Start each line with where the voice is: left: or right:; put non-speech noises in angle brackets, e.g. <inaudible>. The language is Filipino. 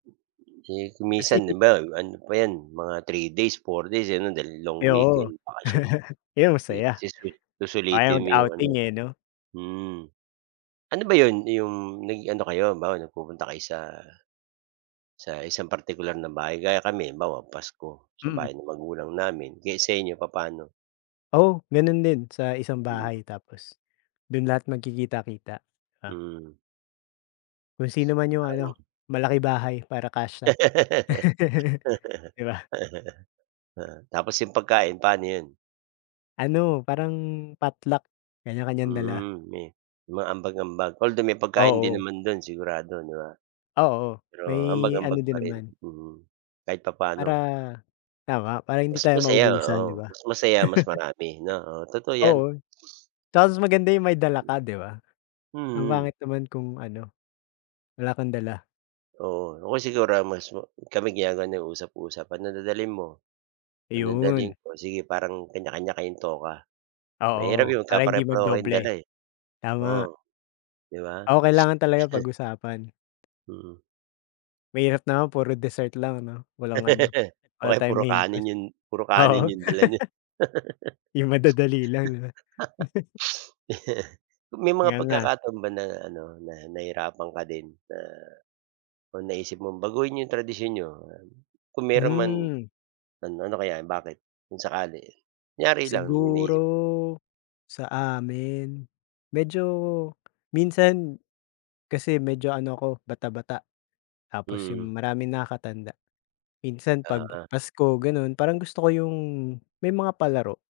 right: Eh, kung minsan
left: Kasi
right: 'di ba, ano pa 'yan mga 3 days, 4 days, eh, 'no, dahil long
left: Ay oo.
right: weekend bakasyon.
left: <chuckles> Pero
right: Eh,
left: masaya.
right: suswel
left: Ayaw
right: susulitin mo yung ano,
left: mag-outing eh 'no?
right: mm. Ano ba 'yon 'yong nag ano kayo halimbawa, nagpupunta kayo sa sa 1 isang partikular na bahay gaya kami halimbawa Pasko sa
left: Mm.
right: bahay ng magulang namin. Eh, sa inyo papaano?
left: Oo, gano'n din sa isang
right: Mm.
left: bahay, tapos do'n lahat magkikita-kita, ah.
right: Mm.
left: Kung sino man yung
right: Parang
left: ano malaki bahay, para kasya.
right: <laughs>
left: <chuckles> Di ba?
right: Oo, tapos 'yong pagkain paano 'yon?
left: Ano, parang potluck, kanya-kanyang dala.
right: Mm, me mga ambag-ambag, although may pagkain din
left: Oo.
right: naman do'n sigurado, di ba?
left: Oo,
right: Pero
left: may
right: ambag-ambag
left: ano
right: pa
left: din
right: rin?
left: naman
right: Mm, kahit
left: para
right: papaano?
left: tama. Para hindi
right: Mas
left: tayo
right: masaya,
left: maubusan, di
right: oo.
left: ba?
right: Mas masaya mas marami, no? Oo, totoo
left: <chuckles>
right: yan.
left: Oo, tapos maganda yung may dala ka, di ba? Ang
right: Mm.
left: pangit naman kung ano, wala kang dala.
right: Oo, o kaya siguro mas ma kami ginagawa namin usap-usap, ano dadalhin mo, ano dadalhin
left: Ayun.
right: ko? Sige, parang kanya-kanya kayong toka. Mahirap
left: Oo,
right: 'yong
left: para hindi
right: magkapare-pareho kayong dala,
left: mag-doble.
right: eh.
left: Tama.
right: Oo, di ba?
left: Oo, kailangan
right: <sniffs>
left: talaga
right: <chuckles>
left: pag-usapan.
right: Mm.
left: Mahirap naman puro dessert lang 'no, walang ano,
right: <laughs> O
left: wala
right: kaya
left: tayong
right: puro
left: main
right: kanin
left: course.
right: 'yon puro kanin
left: Oo.
right: yung dala nyo.
left: <laughs>
right: <laughs> <sniffs>
left: Yung madadali lang, no? <chuckles>
right: <chuckles> May mga
left: Nganga.
right: pagkakataon ba na ano na nahirapan ka din na, kung naisip mong baguhin 'yong tradisyon niyo, kung mayro'n man,
left: Hmm.
right: ano ano kaya bakit, kung sakali? Kunyari lang may naisip
left: Siguro, sa amin, medyo minsan kasi medyo ano ko bata-bata, tapos
right: Mm.
left: yung, maraming nakakatanda. Minsan pag
right: Oo.
left: Pasko gano'n. Parang gusto ko yung, may mga palaro.